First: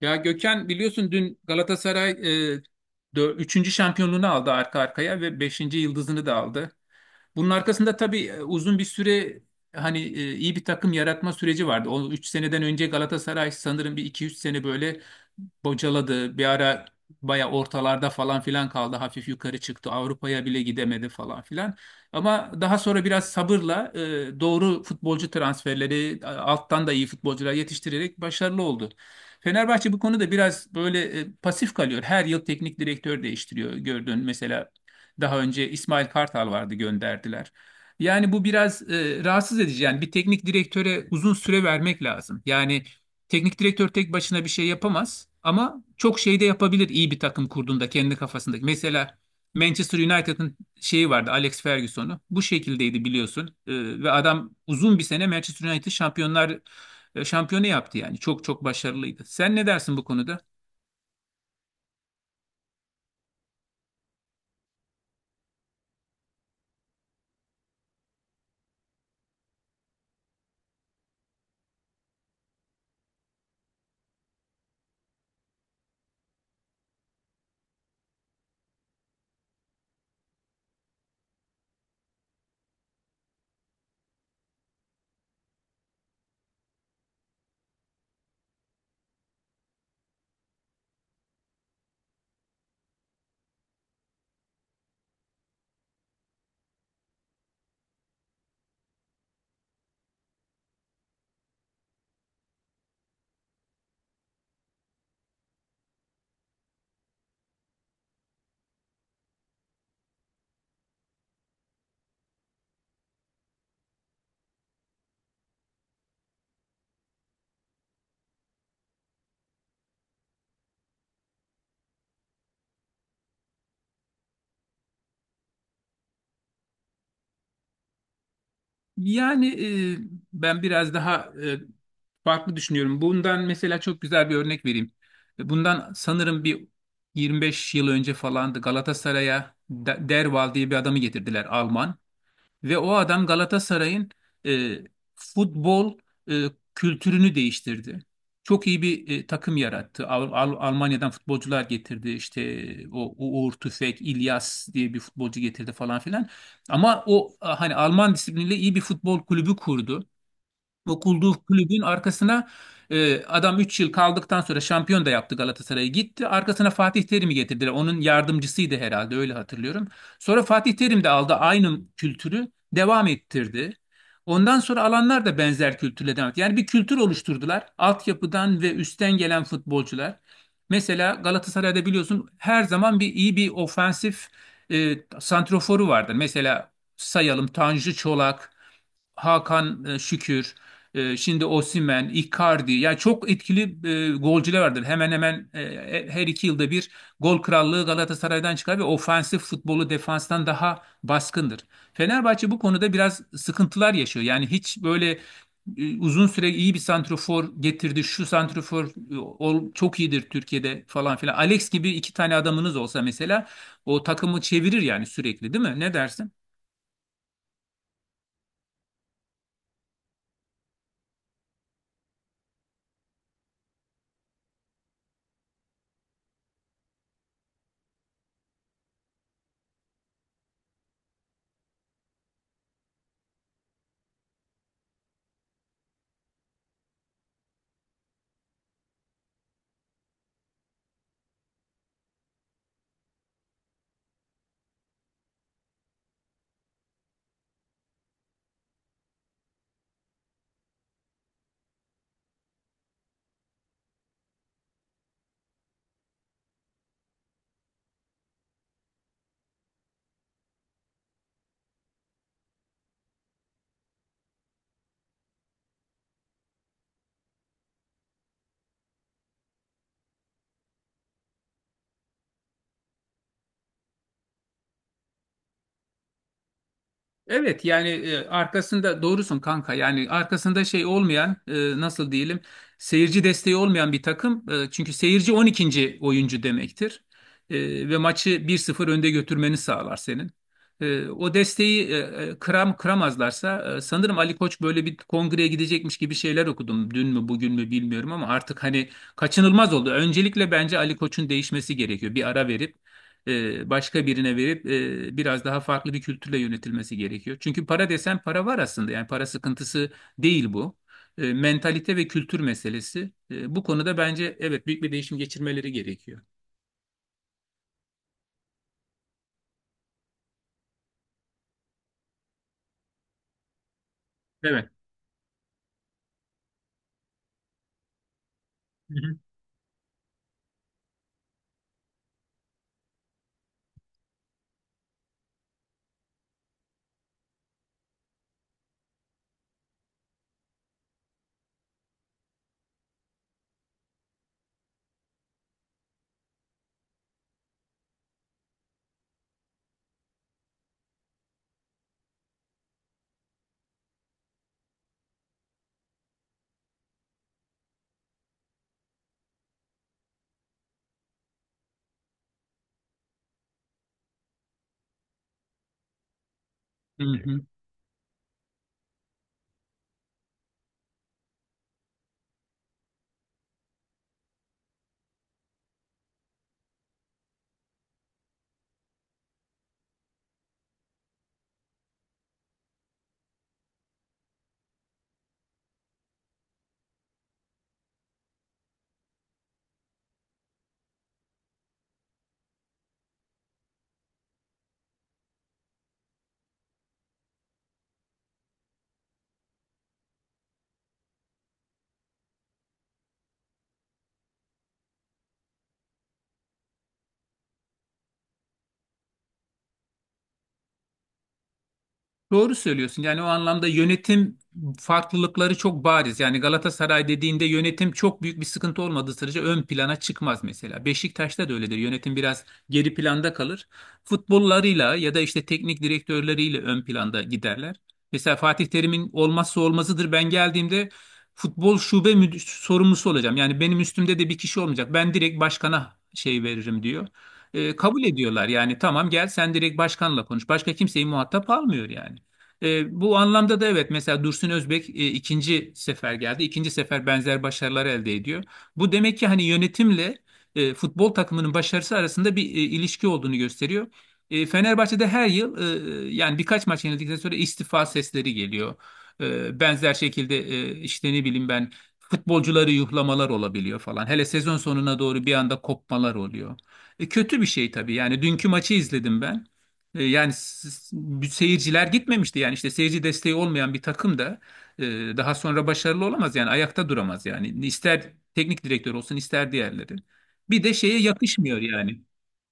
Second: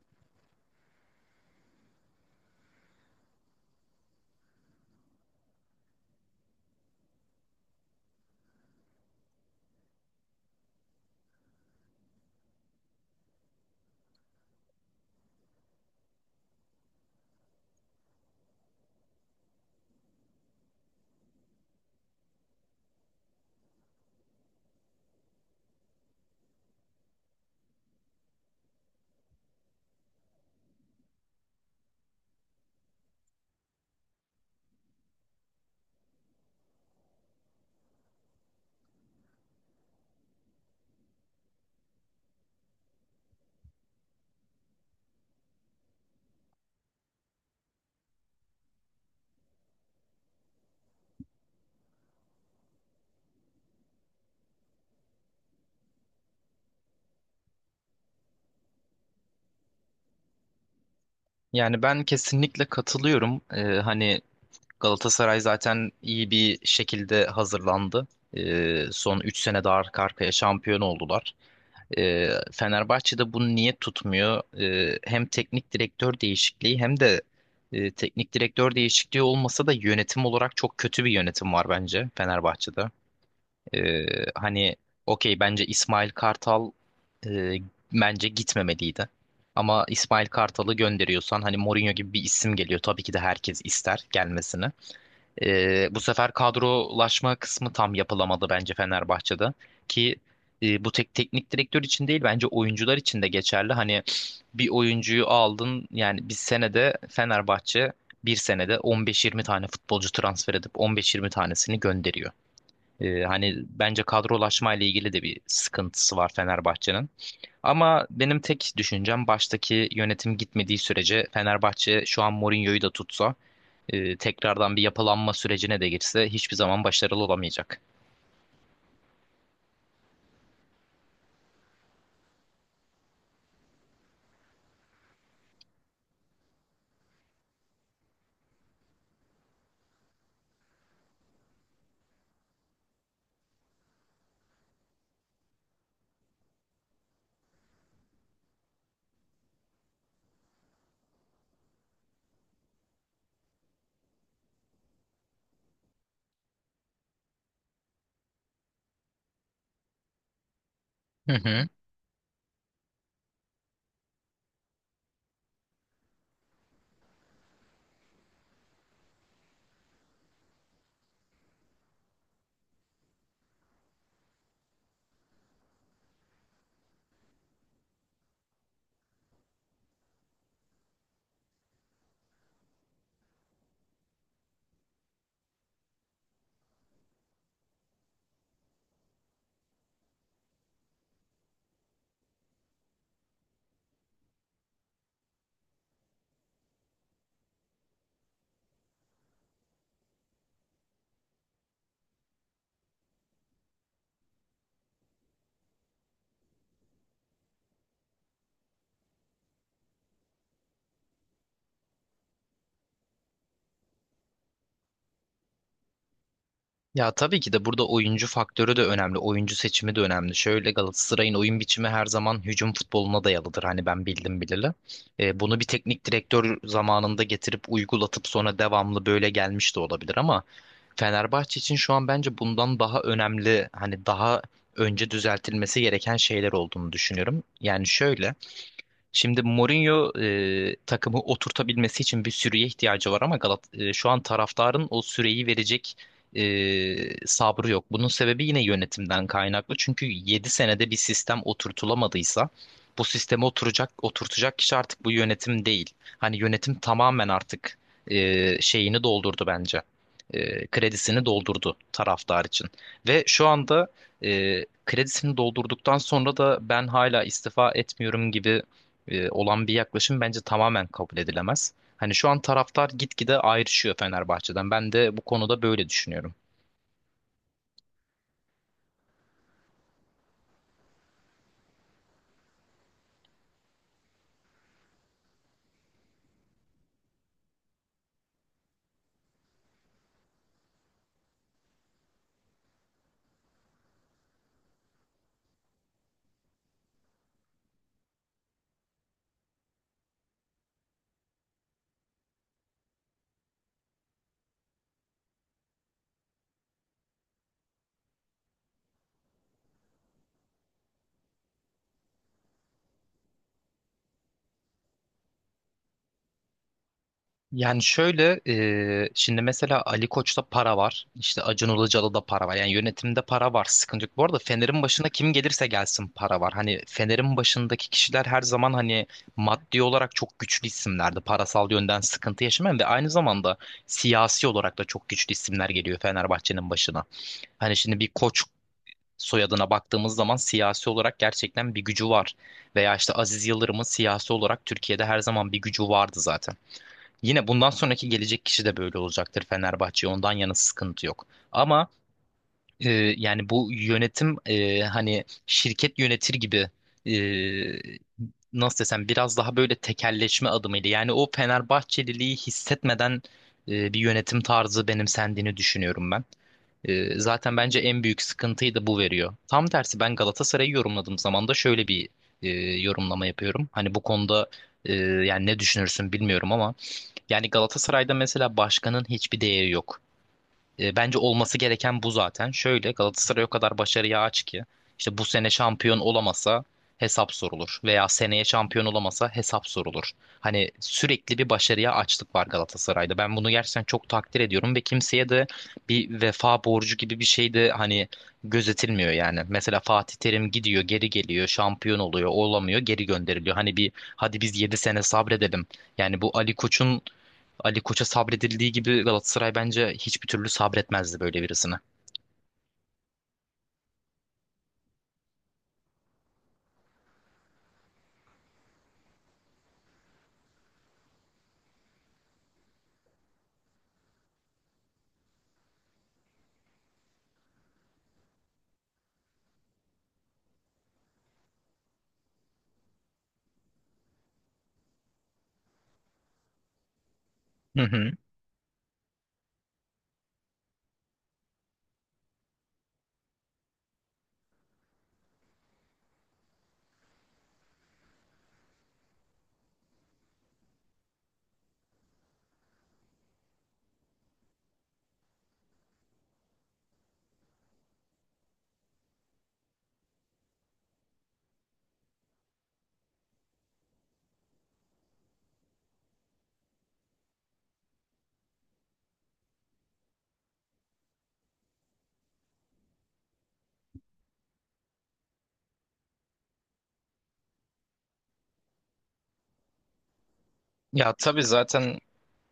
Ya Gökhan biliyorsun dün Galatasaray e, üçüncü şampiyonluğunu aldı arka arkaya ve beşinci yıldızını da aldı. Bunun arkasında tabii uzun bir süre hani iyi bir takım yaratma süreci vardı. O 3 seneden önce Galatasaray sanırım bir iki üç sene böyle bocaladı. Bir ara baya ortalarda falan filan kaldı. Hafif yukarı çıktı. Avrupa'ya bile gidemedi falan filan. Ama daha sonra biraz sabırla doğru futbolcu transferleri alttan da iyi futbolcular yetiştirerek başarılı oldu. Fenerbahçe bu konuda biraz böyle pasif kalıyor. Her yıl teknik direktör değiştiriyor gördün. Mesela daha önce İsmail Kartal vardı, gönderdiler. Yani bu biraz rahatsız edici. Yani bir teknik direktöre uzun süre vermek lazım. Yani teknik direktör tek başına bir şey yapamaz ama çok şey de yapabilir iyi bir takım kurduğunda kendi kafasındaki. Mesela Manchester United'ın şeyi vardı, Alex Ferguson'u. Bu şekildeydi biliyorsun. Ve adam uzun bir sene Manchester United şampiyonu yaptı yani. Çok çok başarılıydı. Sen ne dersin bu konuda? Yani ben kesinlikle katılıyorum. Galatasaray zaten iyi bir şekilde hazırlandı. Son 3 sene de arka arkaya şampiyon oldular. Fenerbahçe'de bunu niye tutmuyor? Hem teknik direktör değişikliği hem de teknik direktör değişikliği olmasa da yönetim olarak çok kötü bir yönetim var bence Fenerbahçe'de. Ee, hani okey bence İsmail Kartal e, bence gitmemeliydi. Ama İsmail Kartal'ı gönderiyorsan hani Mourinho gibi bir isim geliyor. Tabii ki de herkes ister gelmesini. Bu sefer kadrolaşma kısmı tam yapılamadı bence Fenerbahçe'de. Ki bu tek teknik direktör için değil bence oyuncular için de geçerli. Hani bir oyuncuyu aldın yani bir senede Fenerbahçe bir senede 15-20 tane futbolcu transfer edip 15-20 tanesini gönderiyor. Hani bence kadrolaşma ile ilgili de bir sıkıntısı var Fenerbahçe'nin. Ama benim tek düşüncem baştaki yönetim gitmediği sürece Fenerbahçe şu an Mourinho'yu da tutsa tekrardan bir yapılanma sürecine de girse hiçbir zaman başarılı olamayacak. Yani e, Ben biraz daha farklı düşünüyorum. Bundan mesela çok güzel bir örnek vereyim. Bundan sanırım bir 25 yıl önce falandı, Galatasaray'a Derwall diye bir adamı getirdiler, Alman. Ve o adam Galatasaray'ın e, futbol e, kültürünü değiştirdi. Çok iyi bir takım yarattı. Almanya'dan futbolcular getirdi. İşte o Uğur Tüfek, İlyas diye bir futbolcu getirdi falan filan. Ama hani Alman disipliniyle iyi bir futbol kulübü kurdu. Okulduğu Hı hı. kulübün arkasına adam 3 yıl kaldıktan sonra şampiyon da yaptı Galatasaray'ı, gitti. Arkasına Fatih Terim'i getirdiler. Onun yardımcısıydı herhalde, öyle hatırlıyorum. Sonra Fatih Terim de aldı, aynı kültürü devam ettirdi. Ondan sonra alanlar da benzer kültürle devam etti. Yani bir kültür oluşturdular. Altyapıdan ve üstten gelen futbolcular. Mesela Galatasaray'da biliyorsun her zaman bir iyi bir ofensif santroforu vardır. Mesela sayalım, Tanju Çolak, Hakan Şükür. Şimdi Osimhen, Icardi, yani çok etkili golcüler vardır. Hemen hemen her iki yılda bir gol krallığı Galatasaray'dan çıkar ve ofansif futbolu defanstan daha baskındır. Fenerbahçe bu konuda biraz sıkıntılar yaşıyor. Yani hiç böyle uzun süre iyi bir santrofor getirdi. Şu santrofor çok iyidir Türkiye'de falan filan. Alex gibi iki tane adamınız olsa mesela o takımı çevirir yani sürekli, değil mi? Ne dersin? Ya tabii ki de burada oyuncu faktörü de önemli, oyuncu seçimi de önemli. Şöyle Galatasaray'ın oyun biçimi her zaman hücum futboluna dayalıdır. Hani ben bildim bileli. Bunu bir teknik direktör zamanında getirip uygulatıp sonra devamlı böyle gelmiş de olabilir ama Fenerbahçe için şu an bence bundan daha önemli hani daha önce düzeltilmesi gereken şeyler olduğunu düşünüyorum. Yani şöyle, şimdi Mourinho takımı oturtabilmesi için bir süreye ihtiyacı var ama Galat şu an taraftarın o süreyi verecek e, sabrı yok. Bunun sebebi yine yönetimden kaynaklı. Çünkü 7 senede bir sistem oturtulamadıysa bu sisteme oturtacak kişi artık bu yönetim değil. Hani yönetim tamamen artık şeyini doldurdu bence. Kredisini doldurdu taraftar için. Ve şu anda kredisini doldurduktan sonra da ben hala istifa etmiyorum gibi olan bir yaklaşım bence tamamen kabul edilemez. Hani şu an taraftar gitgide ayrışıyor Fenerbahçe'den. Ben de bu konuda böyle düşünüyorum. Evet yani arkasında doğrusun kanka, yani arkasında şey olmayan, nasıl diyelim, seyirci desteği olmayan bir takım. Çünkü seyirci 12'nci oyuncu demektir. Ve maçı bir sıfır önde götürmeni sağlar senin. O desteği kıramazlarsa, sanırım Ali Koç böyle bir kongreye gidecekmiş gibi şeyler okudum, dün mü bugün mü bilmiyorum, ama artık hani kaçınılmaz oldu. Öncelikle bence Ali Koç'un değişmesi gerekiyor, bir ara verip başka birine verip biraz daha farklı bir kültürle yönetilmesi gerekiyor. Çünkü para desen para var aslında. Yani para sıkıntısı değil bu. Mentalite ve kültür meselesi. Bu konuda bence evet, büyük bir değişim geçirmeleri gerekiyor. Yani şöyle, şimdi mesela Ali Koç'ta para var. İşte Acun Ilıcalı'da da para var. Yani yönetimde para var. Sıkıntı yok. Bu arada Evet. Fener'in başına kim gelirse gelsin para var. Hani Fener'in başındaki kişiler her zaman Hı hani hı. maddi olarak çok güçlü isimlerdi. Parasal yönden sıkıntı yaşamayan ve aynı zamanda siyasi olarak da çok güçlü isimler geliyor Fenerbahçe'nin başına. Hani şimdi bir koç soyadına baktığımız zaman siyasi olarak gerçekten bir gücü var. Veya işte Aziz Yıldırım'ın siyasi olarak Türkiye'de her zaman bir gücü vardı zaten. Yine bundan sonraki gelecek kişi de böyle olacaktır Fenerbahçe'ye ondan yana sıkıntı yok. Ama ee, yani bu yönetim hani şirket yönetir gibi, e, nasıl desem biraz daha böyle tekelleşme adımıydı. Yani o Fenerbahçeliliği hissetmeden bir yönetim tarzı benimsendiğini düşünüyorum ben. Hı hı. Zaten bence en büyük sıkıntıyı da bu veriyor. Tam tersi ben Galatasaray'ı yorumladığım zaman da şöyle bir e, yorumlama yapıyorum. Hani bu konuda yani ne düşünürsün bilmiyorum ama yani Galatasaray'da mesela başkanın hiçbir değeri yok. Bence olması gereken bu zaten. Şöyle Galatasaray o kadar başarıya aç ki işte bu sene şampiyon olamasa hesap sorulur veya seneye şampiyon olamasa hesap sorulur. Hani sürekli bir başarıya açlık var Galatasaray'da. Ben bunu gerçekten çok takdir ediyorum ve kimseye de bir vefa borcu gibi bir şey de hani gözetilmiyor yani. Mesela Fatih Terim gidiyor, geri geliyor, şampiyon oluyor, olamıyor, geri gönderiliyor. Hani bir hadi biz 7 sene sabredelim. Yani bu Ali Koç'a sabredildiği gibi Galatasaray bence hiçbir türlü sabretmezdi böyle birisine. Doğru söylüyorsun. Yani o anlamda yönetim farklılıkları çok bariz. Yani Galatasaray dediğinde yönetim çok büyük bir sıkıntı olmadığı sürece ön plana çıkmaz mesela. Beşiktaş'ta da öyledir. Yönetim biraz geri planda kalır. Futbollarıyla ya da işte teknik direktörleriyle ön planda giderler. Mesela Fatih Terim'in olmazsa olmazıdır. Ben geldiğimde futbol şube müdür, sorumlusu olacağım. Yani benim üstümde de bir kişi olmayacak. Ben direkt başkana şey veririm diyor. Hı Kabul hı. ediyorlar yani, tamam gel sen direkt başkanla konuş. Başka kimseyi muhatap almıyor yani. Bu anlamda da evet, mesela Dursun Özbek ikinci sefer geldi. İkinci sefer benzer başarılar elde ediyor. Bu demek ki hani yönetimle futbol takımının başarısı arasında bir ilişki olduğunu gösteriyor. Fenerbahçe'de her yıl yani birkaç maç yenildikten sonra istifa sesleri geliyor. Benzer şekilde işte ne bileyim ben, futbolcuları yuhlamalar olabiliyor falan. Hele sezon sonuna doğru bir anda kopmalar oluyor. Kötü bir şey tabii. Yani dünkü maçı izledim ben. Yani bu seyirciler gitmemişti yani, işte seyirci desteği olmayan bir takım da e, daha sonra başarılı olamaz yani, ayakta duramaz yani, ister teknik direktör olsun ister diğerleri. Bir de şeye Ya tabii yakışmıyor zaten yani.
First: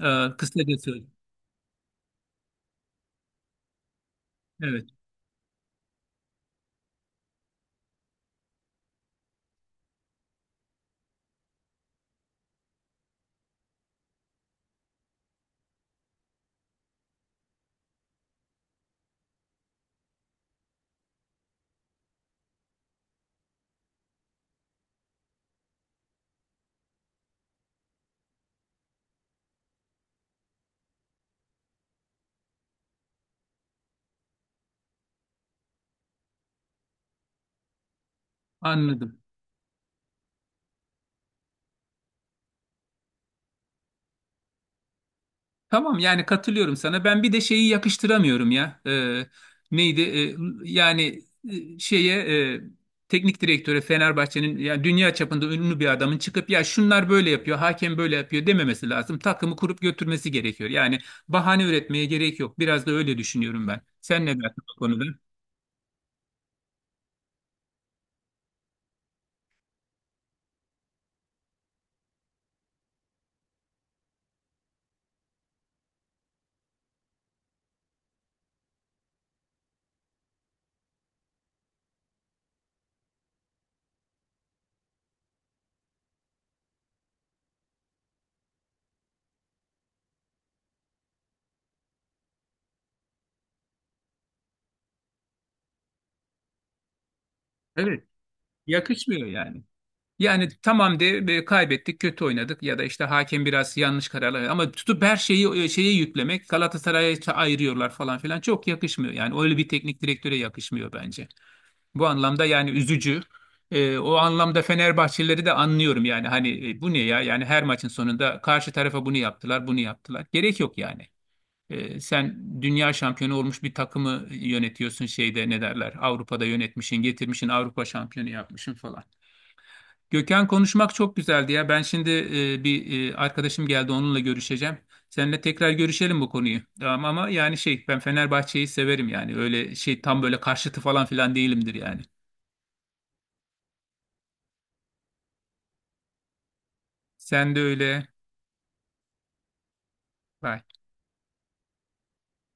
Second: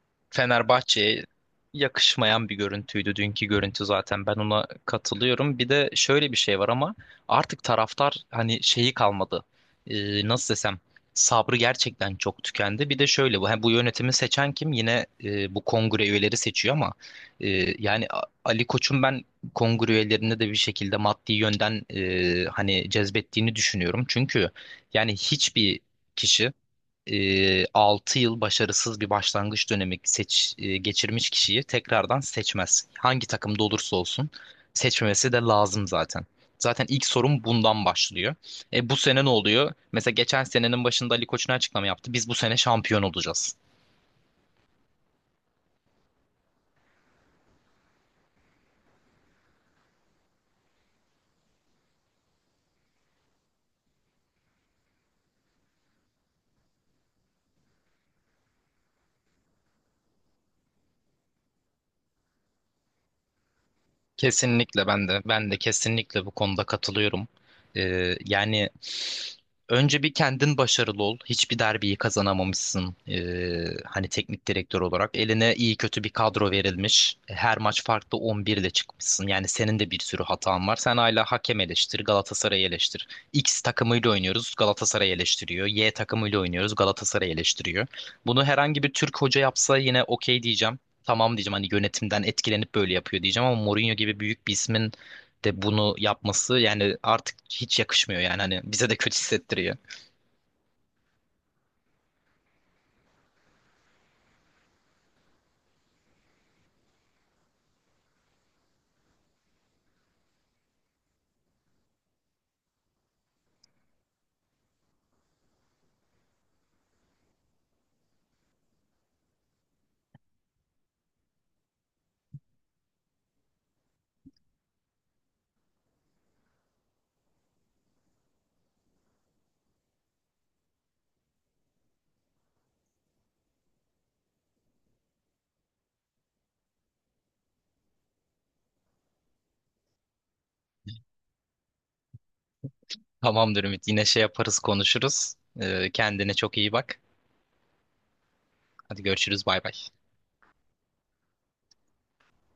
Kısacası Fenerbahçe'ye yakışmayan bir görüntüydü dünkü görüntü zaten. Ben ona evet, katılıyorum. Bir de şöyle bir şey var ama artık taraftar hani şeyi kalmadı. Nasıl desem sabrı gerçekten çok tükendi. Bir de şöyle bu ha, bu yönetimi seçen kim? Yine bu kongre üyeleri seçiyor ama e, yani Ali Koç'un ben kongre üyelerinde de bir şekilde maddi yönden hani cezbettiğini düşünüyorum. Çünkü yani hiçbir kişi 6 yıl başarısız bir başlangıç dönemi geçirmiş kişiyi tekrardan seçmez. Hangi takımda olursa olsun seçmemesi de lazım zaten. Zaten ilk sorun bundan başlıyor. E, bu anladım. sene ne oluyor? Mesela geçen senenin başında Ali Koç'un açıklama yaptı. Biz bu sene şampiyon olacağız. Tamam yani, katılıyorum sana. Ben bir de şeyi yakıştıramıyorum ya. Neydi? Yani Şeye e, teknik direktöre, Fenerbahçe'nin ya dünya çapında ünlü bir adamın çıkıp ya şunlar böyle yapıyor, hakem böyle yapıyor dememesi lazım. Takımı kurup götürmesi gerekiyor. Yani bahane üretmeye gerek yok. Biraz da öyle düşünüyorum ben. Sen ne dersin bu Kesinlikle konuda? ben de kesinlikle bu konuda katılıyorum. Yani önce bir kendin başarılı ol. Hiçbir derbiyi kazanamamışsın. Hani teknik direktör olarak eline iyi kötü bir kadro verilmiş. Her maç farklı 11 ile çıkmışsın. Yani senin de bir sürü hatan var. Sen hala hakem eleştir, Galatasaray'ı eleştir. X takımıyla oynuyoruz, Galatasaray eleştiriyor. Y takımıyla oynuyoruz, Galatasaray eleştiriyor. Bunu herhangi bir Türk hoca yapsa yine okey diyeceğim, tamam diyeceğim, hani yönetimden etkilenip böyle yapıyor diyeceğim ama Mourinho gibi büyük bir ismin de bunu yapması yani artık hiç Evet, yakışmıyor yani hani bize de kötü yakışmıyor yani. hissettiriyor. Yani tamam de, kaybettik, kötü oynadık ya da işte hakem biraz yanlış kararlar verdi, ama tutup her şeyi şeye yüklemek, Galatasaray'a ayırıyorlar falan filan, çok yakışmıyor. Yani öyle bir teknik direktöre yakışmıyor bence. Bu anlamda yani üzücü. O anlamda Fenerbahçelileri de anlıyorum yani, hani bu ne ya yani, her maçın sonunda karşı tarafa bunu yaptılar, bunu yaptılar. Gerek yok yani. Sen dünya şampiyonu olmuş bir takımı yönetiyorsun, şeyde ne derler, Avrupa'da yönetmişsin, getirmişsin, Avrupa şampiyonu yapmışsın falan. Gökhan konuşmak çok güzeldi ya. Ben şimdi arkadaşım geldi, onunla görüşeceğim. Seninle tekrar görüşelim bu konuyu. Tamam ama yani şey, ben Fenerbahçe'yi severim yani. Öyle şey tam böyle karşıtı falan filan değilimdir yani. Tamamdır Ümit, yine şey yaparız konuşuruz. Kendine çok iyi bak. Sen de öyle. Hadi görüşürüz, bay bay. Bye.